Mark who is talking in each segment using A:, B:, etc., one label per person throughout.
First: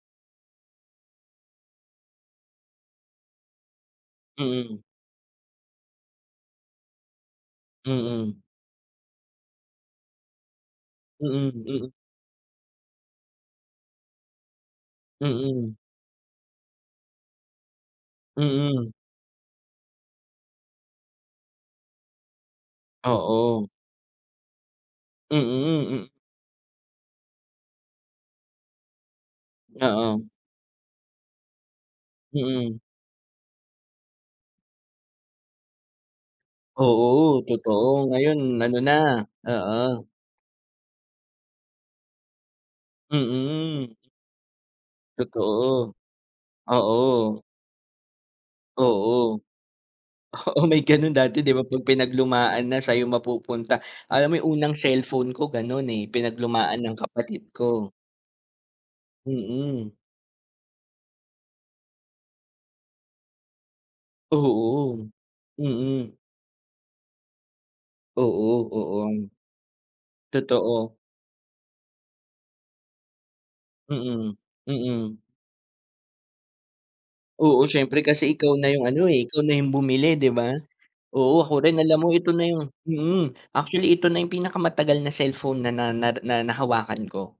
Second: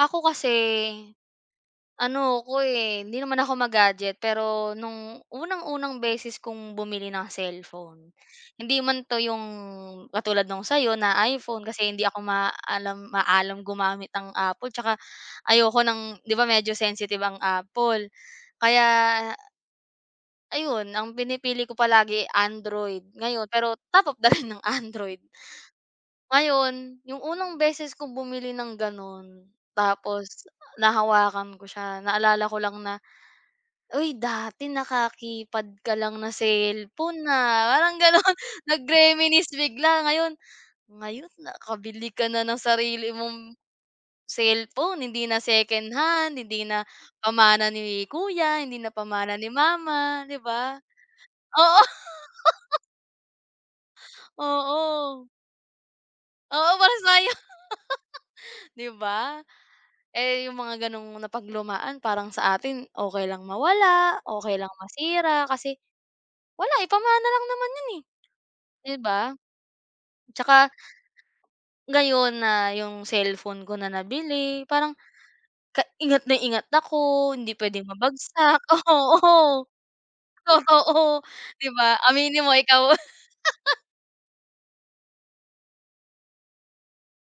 A: Ako kasi ano ako, eh. Hindi naman ako ma-gadget. Pero
B: Mm.
A: nung unang-unang beses kong bumili ng cellphone,
B: Mm.
A: hindi man 'to 'yong katulad nung sa'yo na
B: Mm,
A: iPhone. Kasi
B: mm.
A: hindi ako maalam maalam gumamit ng Apple tsaka
B: Mm.
A: ayoko ng di ba, medyo sensitive ang Apple
B: Mm.
A: kaya ayun ang pinipili ko palagi Android ngayon
B: Oo.
A: pero top of the line ang Android.
B: Mm, hmm.
A: Ngayon yung unang beses kong bumili ng ganun.
B: Oo.
A: Tapos nahawakan ko siya naalala ko lang
B: Mm.
A: na, "Uy, dati naka-keypad ka lang na cellphone,
B: Oo,
A: ah." Parang
B: totoo.
A: ganon
B: Ngayon ano na
A: nag-reminisce bigla
B: oo.
A: ngayon ngayon nakabili ka na ng sarili mong
B: Mm.
A: cellphone. Hindi na
B: Totoo,
A: secondhand, hindi na
B: oo.
A: pamana ni kuya, hindi na pamanan
B: Oo.
A: ni mama, 'di
B: Oo,
A: ba?
B: may ganun dati, di ba,
A: Oo.
B: 'pag pinaglumaan na sa'yo mapupunta. Alam mo yung unang
A: Oo.
B: cellphone ko ganun, eh,
A: Oo,
B: pinaglumaan ng
A: parehas tayo
B: kapatid ko.
A: di ba?
B: Mm.
A: Eh, yung mga ganong napaglumaan parang sa atin okey lang mawala, okey lang
B: Oo,
A: masira. Kasi
B: mm.
A: wala, eh, pamana lang naman yun, eh,
B: Oo,
A: di ba?
B: oo.
A: Tsaka
B: Totoo.
A: ngayon na yung cellphone ko na
B: Mm,
A: nabili parang
B: mm.
A: ka ingat na ingat ako. Hindi
B: Oo,
A: pwedeng
B: siyempre kasi ikaw
A: mabagsak,
B: na yung ano, eh, ikaw na
A: oo,
B: yung bumili, di ba?
A: totoo,
B: Oo, ako
A: di
B: rin.
A: ba?
B: Alam mo ito
A: Aminin
B: na
A: mo
B: yung
A: ikaw.
B: mm, actually ito na yung pinakamatagal na cellphone na na nar na nahawakan ko.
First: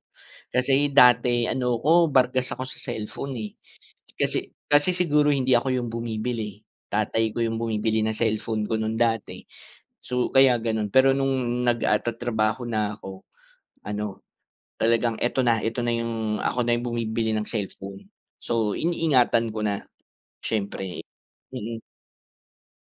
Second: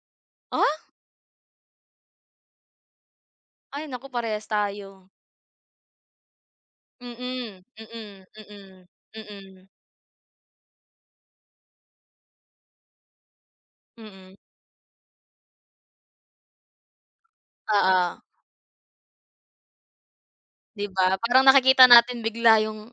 A: Ah.
B: Kasi dati ano ko bargas ako sa cellphone, eh.
A: Ay, naku parehas
B: Kasi kasi
A: tayo.
B: siguro hindi ako yung bumibili. Tatay ko yung
A: Mm,
B: bumibili ng
A: mm,
B: cellphone ko
A: mm,
B: nung dati.
A: mm.
B: So, kaya ganun pero nung nag ah, tatrabaho na ako ano,
A: Mm.
B: talagang ito na, ito na yung ako na yung bumibili ng cellphone.
A: Oo.
B: So, iniingatan ko na
A: Di
B: siyempre.
A: ba, parang
B: Mm.
A: nakikita natin bigla yung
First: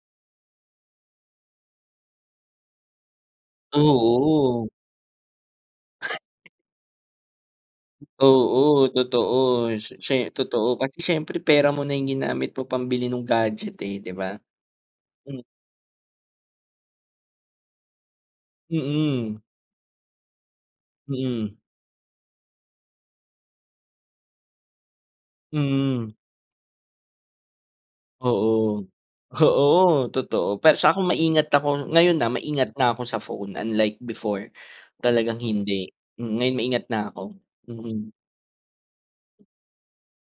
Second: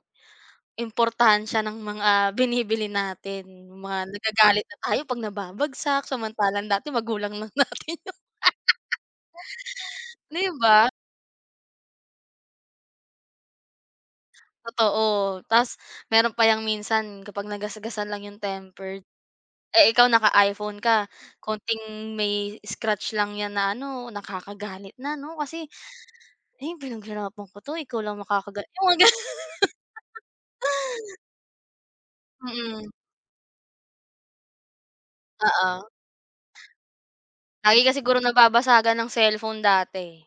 A: importansiya ng mga binibili natin, yong mga nagagalit
B: Oo.
A: na tayo 'pag nababagsak. Samantalang dati magulang lang natin yung
B: Oo, totoo siye siye
A: di
B: totoo
A: ba?
B: kasi siyempre pera mo na yung ginamit mo pambili nung gadget, eh, di ba?
A: Totoo.
B: Hmm.
A: Tas meron pa yang minsan kapag nagasgasan lang yung tempered.
B: Mm.
A: Eh, ikaw naka-iPhone ka
B: Mm.
A: konting may scratch lang yan na ano, nakakagalit na, no? Kasi,
B: Mm.
A: "Eh, pinaghirapan ko to. Ikaw lang makakaga"
B: Oo.
A: yung mga ga
B: Oo, totoo para sa kom maingat ako ngayon, ah, maingat na
A: Mm.
B: ako sa phone unlike before. Talagang
A: Oo.
B: hindi, mm, ngayon naingat na ako,
A: Lagi ka
B: mm.
A: siguro nababasagan ng cellphone dati.